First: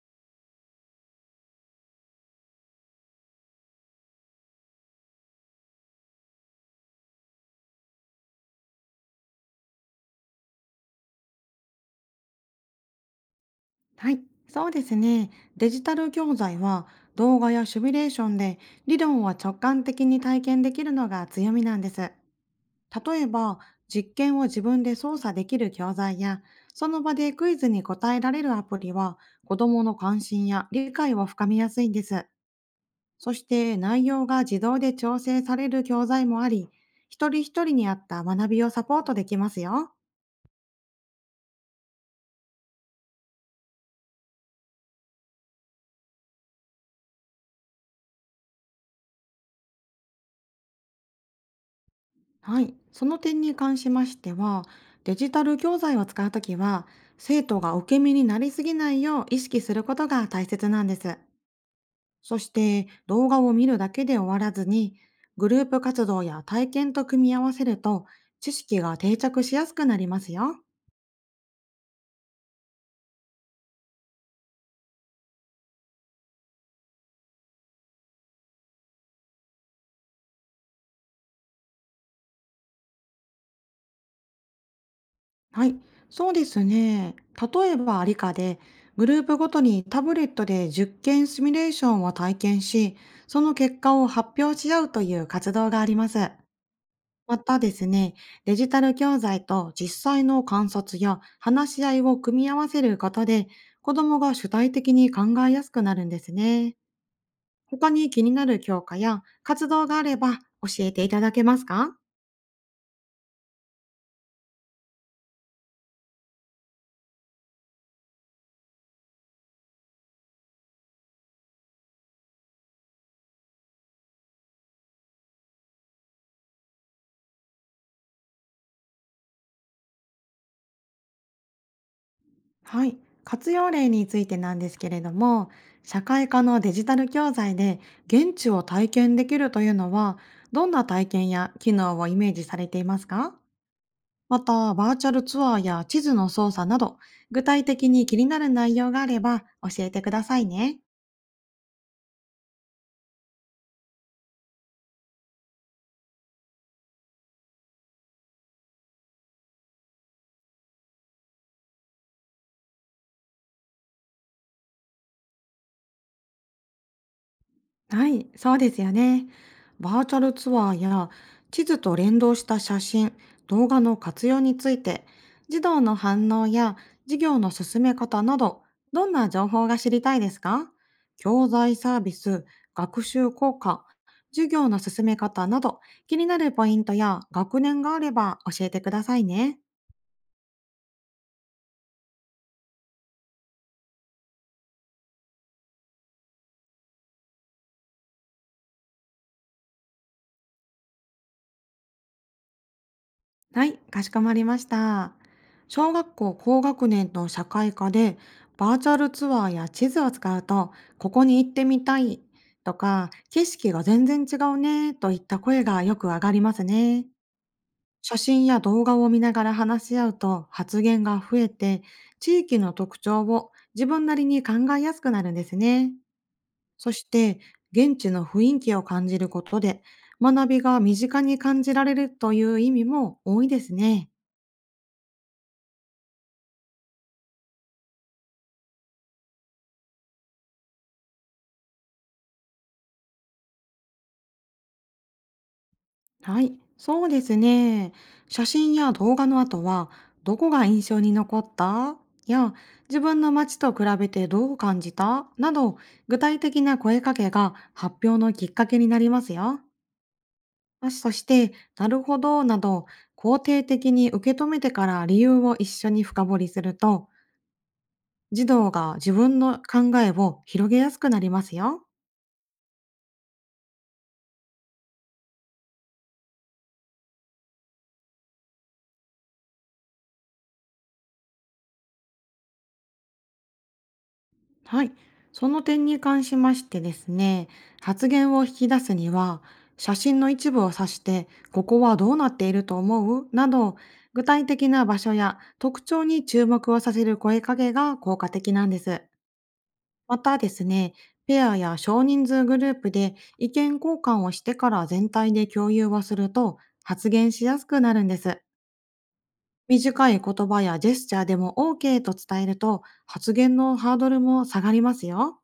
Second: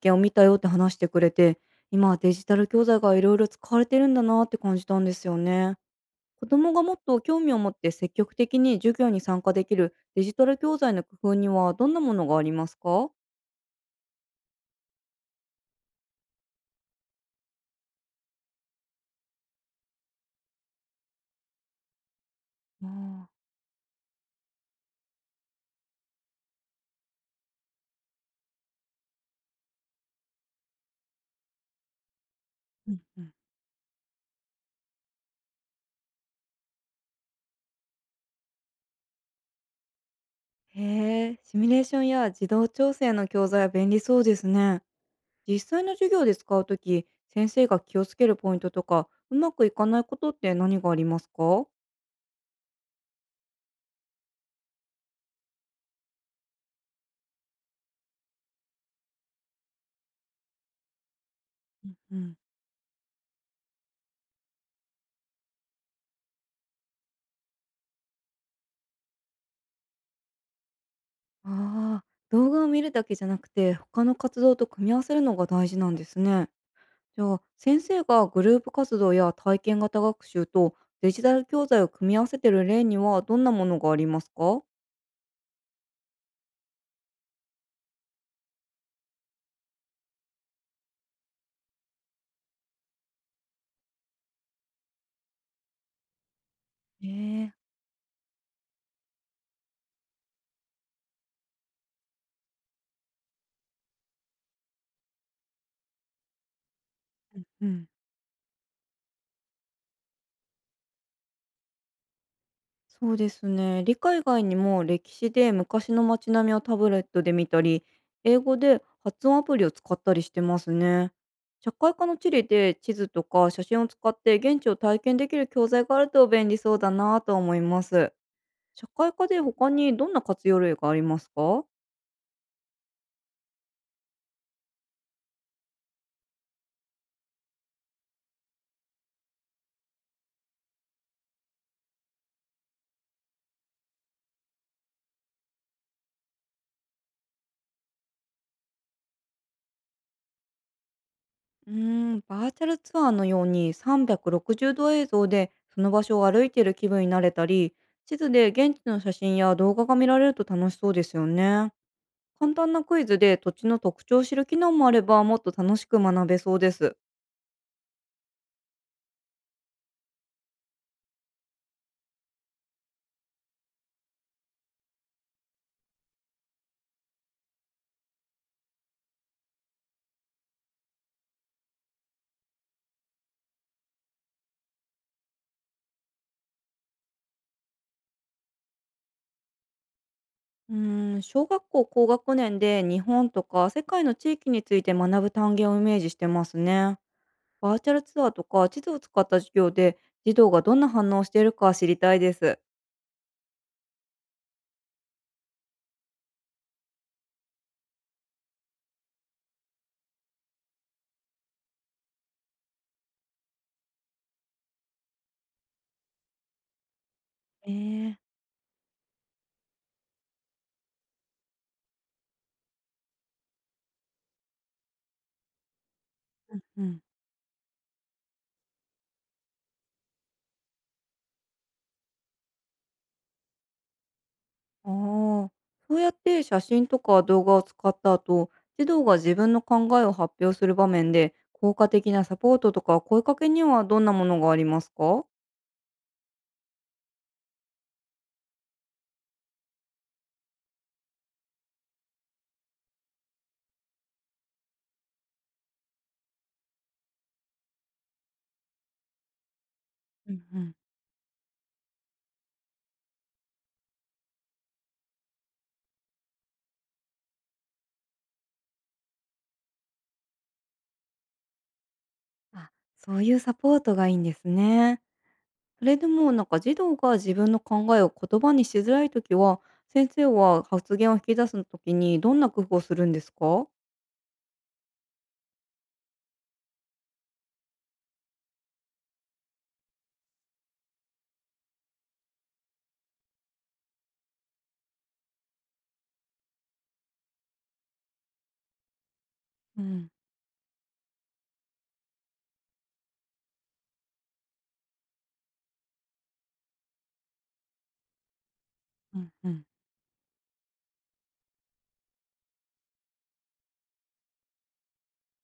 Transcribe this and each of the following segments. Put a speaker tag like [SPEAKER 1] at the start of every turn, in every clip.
[SPEAKER 1] 験を見たよって話してくれて、今はデジタル教材がいろいろ使われてるんだなって感じたんですよね。子供がもっと興味を持って積極的に授業に参加できるデジタル教材の工夫にはどんなものがありますか？
[SPEAKER 2] はい、そうですね。デジタル教材は動画やシミュレーションで理論は直感的に体験できるのが強みなんです。
[SPEAKER 1] あ
[SPEAKER 2] 例え
[SPEAKER 1] ー。
[SPEAKER 2] ば、実験を自分で操作できる教材や、その場でクイズに答えられるアプリは、子供の関心や理解を深めやすいんです。
[SPEAKER 1] うんうん。
[SPEAKER 2] そして内容が自動で調整される教材もあり、一人一人に合った学びをサポートできますよ。
[SPEAKER 1] へえ、シミュレーションや自動調整の教材は便利そうですね。実際の授業で使うとき、先生が気をつけるポイントとか、うまくいかないことって何がありますか？
[SPEAKER 2] はい、その点に関しましては、デジタル教材を使うときは、生徒が受け身になりすぎないよう意識することが大切なんです。
[SPEAKER 1] うん。
[SPEAKER 2] そして動画を見るだけで終わらずに、グループ活動や体験と組み合わせると、知識が定着しやすくなりますよ。
[SPEAKER 1] ああ、動画を見るだけじゃなくて、他の活動と組み合わせるのが大事なんですね。じゃあ、先生がグループ活動や体験型学習とデジタル教材を組み合わせてる例にはどんなものがありますか？
[SPEAKER 2] はい、そうですね。例えば理科で、グループごとにタブレットで実験シミュレーションを体験し、その結果を発表し合うという活動があります。ま
[SPEAKER 1] ええ。
[SPEAKER 2] たですね、デジタル教材と実際の観察や話し合いを組み合わせることで、子どもが主体的に考えやすくなるんですね。
[SPEAKER 1] うん。
[SPEAKER 2] 他に気になる教科や活動があれば教えていただけますか？
[SPEAKER 1] そうですね。理科以外にも歴史で昔の街並みをタブレットで見たり、英語で発音アプリを使ったりしてますね。社会科の地理で地図とか写真を使って現地を体験できる教材があると便利そうだなと思います。社会科で他にどんな活用例がありますか？
[SPEAKER 2] はい。活用例についてなんですけれども、社会科のデジタル教材で現地を体験できるというのは、どんな体験や機能をイメージされていますか？また、バーチャルツアーや地図の操作など、具体的に気になる内容があれば教えてくださいね。
[SPEAKER 1] うーん、バーチャルツアーのように360度映像でその場所を歩いている気分になれたり、地図で現地の写真や動画が見られると楽しそうですよね。簡単なクイズで土地の特徴を知る機能もあればもっと楽しく学べそうです。
[SPEAKER 2] はい、そうですよね。バーチャルツアーや地図と連動した写真、動画の活用について、児童の反応や授業の進め方など、どんな情報が知りたいですか？教材サービス、学習効果、授業の進め方など、気になるポイントや学年があれば教えてくださいね。
[SPEAKER 1] うーん、小学校高学年で日本とか世界の地域について学ぶ単元をイメージしてますね。バーチャルツアーとか地図を使った授業で児童がどんな反応をしているか知りたいです。
[SPEAKER 2] はい、かしこまりました。小学校高学年の社会科でバーチャルツアーや地図を使うと、ここに行ってみたいとか、景色が全然違うねといった声がよく上がりますね。
[SPEAKER 1] え
[SPEAKER 2] 写
[SPEAKER 1] え。
[SPEAKER 2] 真や動画を見ながら話し合うと発言が増えて、地域の特徴を自分なりに考えやすくなるんですね。
[SPEAKER 1] う
[SPEAKER 2] そ
[SPEAKER 1] ん。
[SPEAKER 2] して、現地の雰囲気を感じることで、学びが身近に感じられるという意味も多いですね。
[SPEAKER 1] ああ、そうやって写真とか動画を使った後、児童が自分の考えを発表する場面で、効果的なサポートとか声かけにはどんなものがありますか？
[SPEAKER 2] はい、そうですね。写真や動画の後は、どこが印象に残ったや、自分の街と比べてどう感じたなど、具体的な声かけが発表のきっかけになりますよ。
[SPEAKER 1] うんうん。
[SPEAKER 2] そして、なるほどなど、肯定的に受け止めてから理由を一緒に深掘りすると、児童が自分の考えを広げやすくなりますよ。
[SPEAKER 1] あ、そういうサポートがいいんですね。それでもなんか児童が自分の考えを言葉にしづらいときは、先生は発言を引き出すときにどんな工夫をするんですか？
[SPEAKER 2] はい、その点に関しましてですね、発言を引き出すには、写真の一部を指して、ここはどうなっていると思うなど、具体的な場所や特徴に注目をさせる声かけが効果的なんです。
[SPEAKER 1] うん。
[SPEAKER 2] またですね、ペアや少人数グループで意見交換をしてから全体で共有をすると、発言しやすくなるんです。
[SPEAKER 1] うんうん。
[SPEAKER 2] 短い言葉やジェスチャーでも OK と伝えると、発言のハードルも下がりますよ。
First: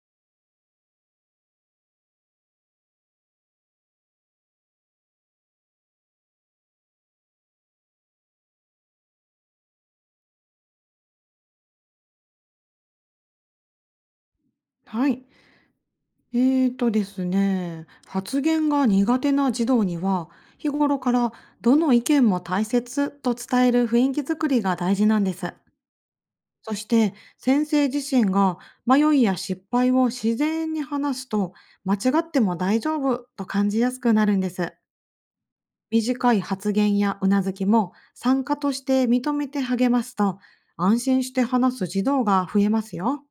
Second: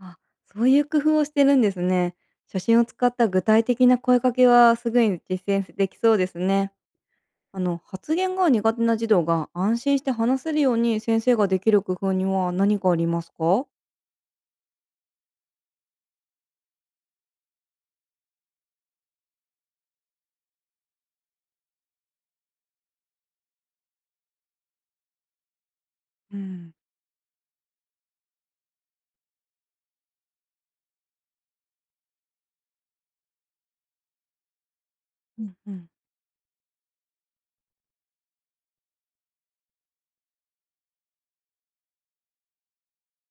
[SPEAKER 1] あ、そういう工夫をしてるんですね。写真を使った具体的な声かけはすぐに実践できそうですね。あの発言が苦手な児童が安心して話せるように先生ができる工夫には何かありますか？
[SPEAKER 2] はい。えーとですね、発言が苦手な児童には、日頃からどの意見も大切と伝える雰囲気づくりが大事なんです。
[SPEAKER 1] うん。
[SPEAKER 2] そして、先生自身が迷いや失敗を自然に話すと、間違っても大丈夫と感じやすくなるんです。
[SPEAKER 1] うんうん。
[SPEAKER 2] 短い発言やうなずきも参加として認めて励ますと、安心して話す児童が増えますよ。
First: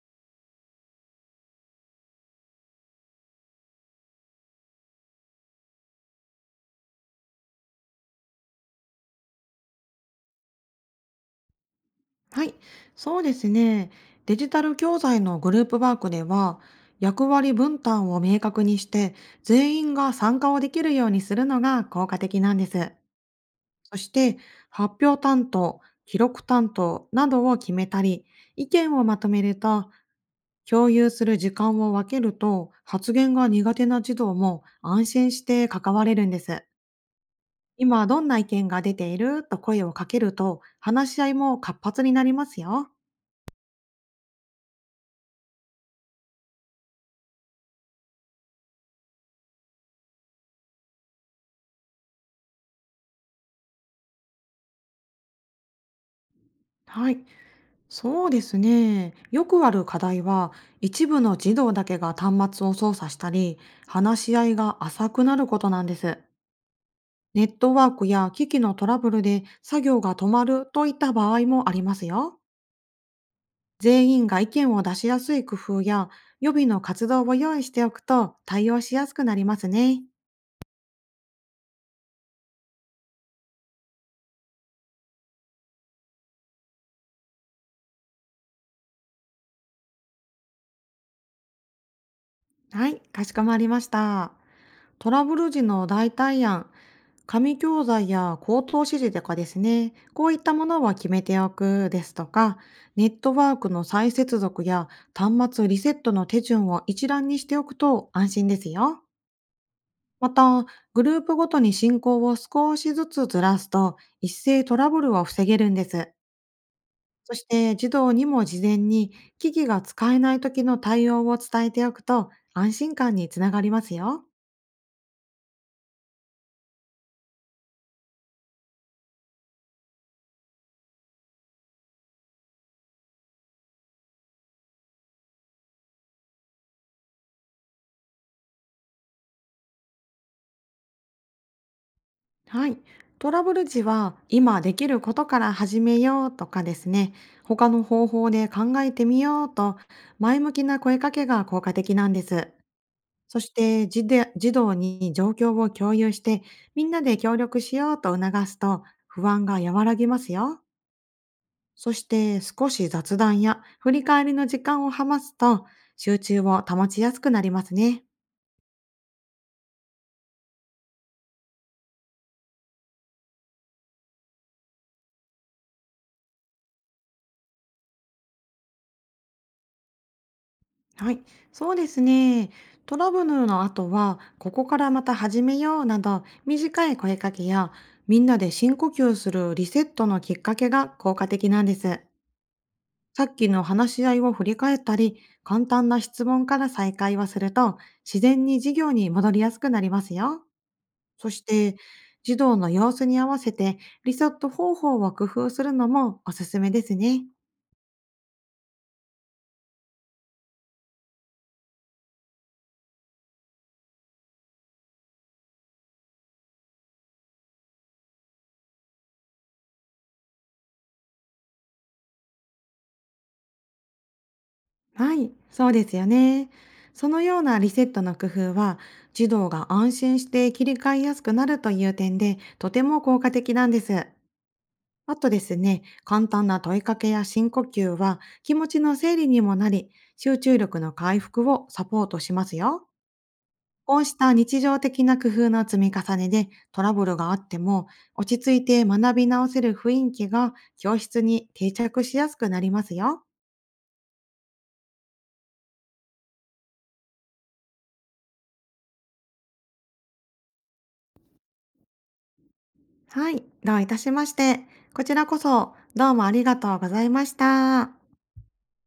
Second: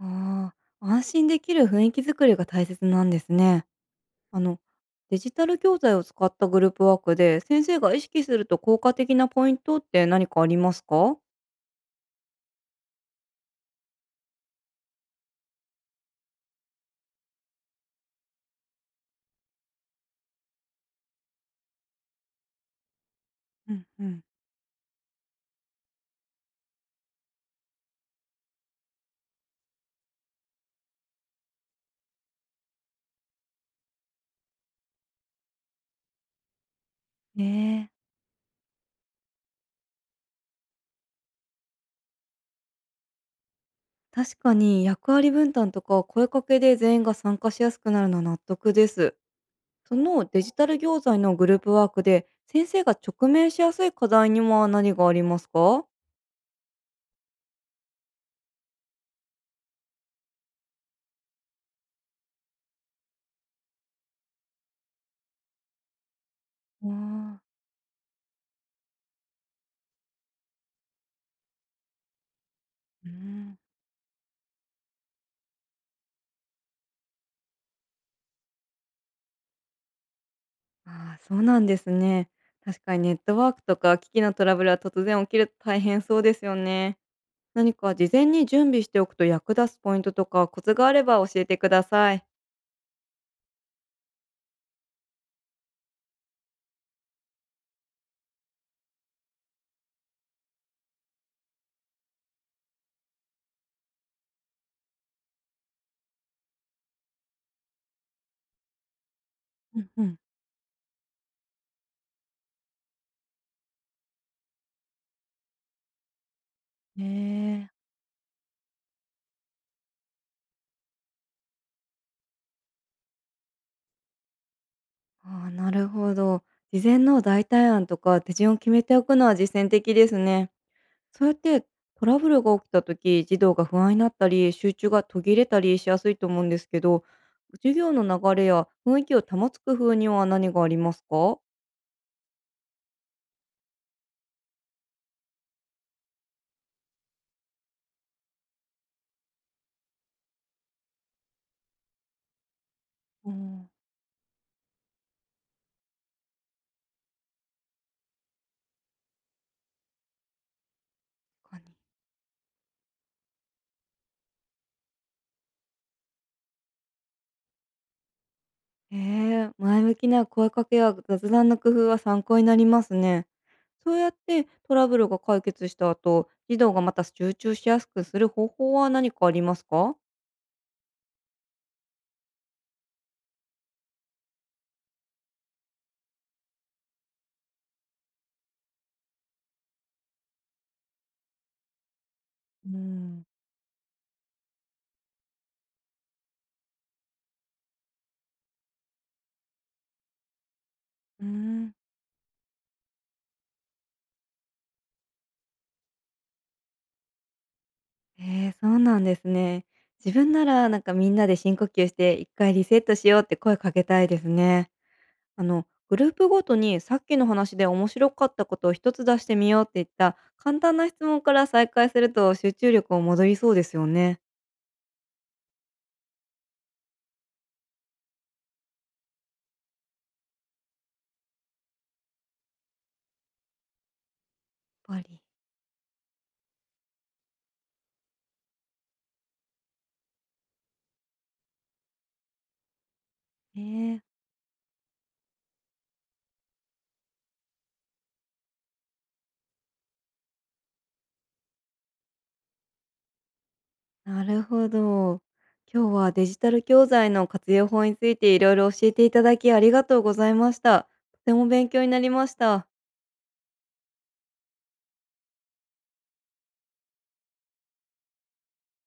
[SPEAKER 1] ああ、安心できる雰囲気作りが大切なんですね。あのデジタル教材を使ったグループワークで先生が意識すると効果的なポイントって何かありますか？
[SPEAKER 2] はい、そうですね。デジタル教材のグループワークでは、役割分担を明確にして、全員が参加をできるようにするのが効果的なんです。
[SPEAKER 1] うん
[SPEAKER 2] そ
[SPEAKER 1] う
[SPEAKER 2] し
[SPEAKER 1] ん。
[SPEAKER 2] て、発表担当、記録担当などを決めたり、意見をまとめると、共有する時間を分けると、発言が苦手な児童も安心して関われるんです。
[SPEAKER 1] ね
[SPEAKER 2] 今
[SPEAKER 1] え。
[SPEAKER 2] どんな意見が出ていると声をかけると、話し合いも活発になりますよ。
[SPEAKER 1] 確かに役割分担とか声かけで全員が参加しやすくなるのは納得です。そのデジタル教材のグループワークで先生が直面しやすい課題には何がありますか？
[SPEAKER 2] はい。そうですね。よくある課題は、一部の児童だけが端末を操作したり、話し合いが浅くなることなんです。
[SPEAKER 1] おあ。
[SPEAKER 2] ネットワークや機器のトラブルで作業が止まるといった場合もありますよ。
[SPEAKER 1] うん。
[SPEAKER 2] 全員が意見を出しやすい工夫や、予備の活動を用意しておくと対応しやすくなりますね。
[SPEAKER 1] ああ、そうなんですね。確かにネットワークとか機器のトラブルは突然起きると大変そうですよね。何か事前に準備しておくと役立つポイントとかコツがあれば教えてください。
[SPEAKER 2] はい、かしこまりました。トラブル時の代替案紙教材や口頭指示とかですね、こういったものは決めておくですとか、ネットワークの再接続や端末リセットの手順を一覧にしておくと安心ですよ。
[SPEAKER 1] うんうん。
[SPEAKER 2] また、グループごとに進行を少しずつずらすと、一斉トラブルを防げるんです。
[SPEAKER 1] ね
[SPEAKER 2] そし
[SPEAKER 1] え。
[SPEAKER 2] て、児童にも事前に機器が使えない時の対応を伝えておくと、安心感につながりますよ。
[SPEAKER 1] ああ、なるほど。事前の代替案とか手順を決めておくのは実践的ですね。そうやってトラブルが起きた時、児童が不安になったり、集中が途切れたりしやすいと思うんですけど、授業の流れや雰囲気を保つ工夫には何がありますか？
[SPEAKER 2] はい。トラブル時は、今できることから始めようとかですね、他の方法で考えてみようと、前向きな声かけが効果的なんです。
[SPEAKER 1] う
[SPEAKER 2] そし
[SPEAKER 1] ん。
[SPEAKER 2] て児で、児童に状況を共有して、みんなで協力しようと促すと、不安が和らぎますよ。
[SPEAKER 1] かに。
[SPEAKER 2] そして、少し雑談や振り返りの時間をはますと、集中を保ちやすくなりますね。
[SPEAKER 1] ええ。前向きな声かけや雑談の工夫は参考になりますね。そうやってトラブルが解決した後、児童がまた集中しやすくする方法は何かありますか？
[SPEAKER 2] はい、そうですね。トラブルの後は、ここからまた始めようなど、短い声かけや、みんなで深呼吸するリセットのきっかけが効果的なんです。
[SPEAKER 1] う
[SPEAKER 2] さ
[SPEAKER 1] ん。
[SPEAKER 2] っきの話し合いを振り返ったり、簡単な質問から再開をすると、自然に授業に戻りやすくなりますよ。
[SPEAKER 1] うー
[SPEAKER 2] そし
[SPEAKER 1] ん。
[SPEAKER 2] て、児童の様子に合わせてリセット方法を工夫するのもおすすめですね。
[SPEAKER 1] そうなんですね。自分なら、なんか、みんなで深呼吸して、一回リセットしようって声かけたいですね。あの、グループごとにさっきの話で面白かったことを一つ出してみようって言った簡単な質問から再開すると集中力も戻りそうですよね。
[SPEAKER 2] はい、そうですよね。そのようなリセットの工夫は、児童が安心して切り替えやすくなるという点で、とても効果的なんです。
[SPEAKER 1] やっぱ
[SPEAKER 2] あ
[SPEAKER 1] り。
[SPEAKER 2] とですね、簡単な問いかけや深呼吸は、気持ちの整理にもなり、集中力の回復をサポートしますよ。
[SPEAKER 1] え
[SPEAKER 2] こ
[SPEAKER 1] ー
[SPEAKER 2] うした日常的な工夫の積み重ねで、トラブルがあっても、落ち着いて学び直せる雰囲気が教室に定着しやすくなりますよ。
[SPEAKER 1] なるほど。今日はデジタル教材の活用法についていろいろ教えていただきありがとうございました。とても勉強になりました。
[SPEAKER 2] はい、どういたしまして。こちらこそ、どうもありがとうございました。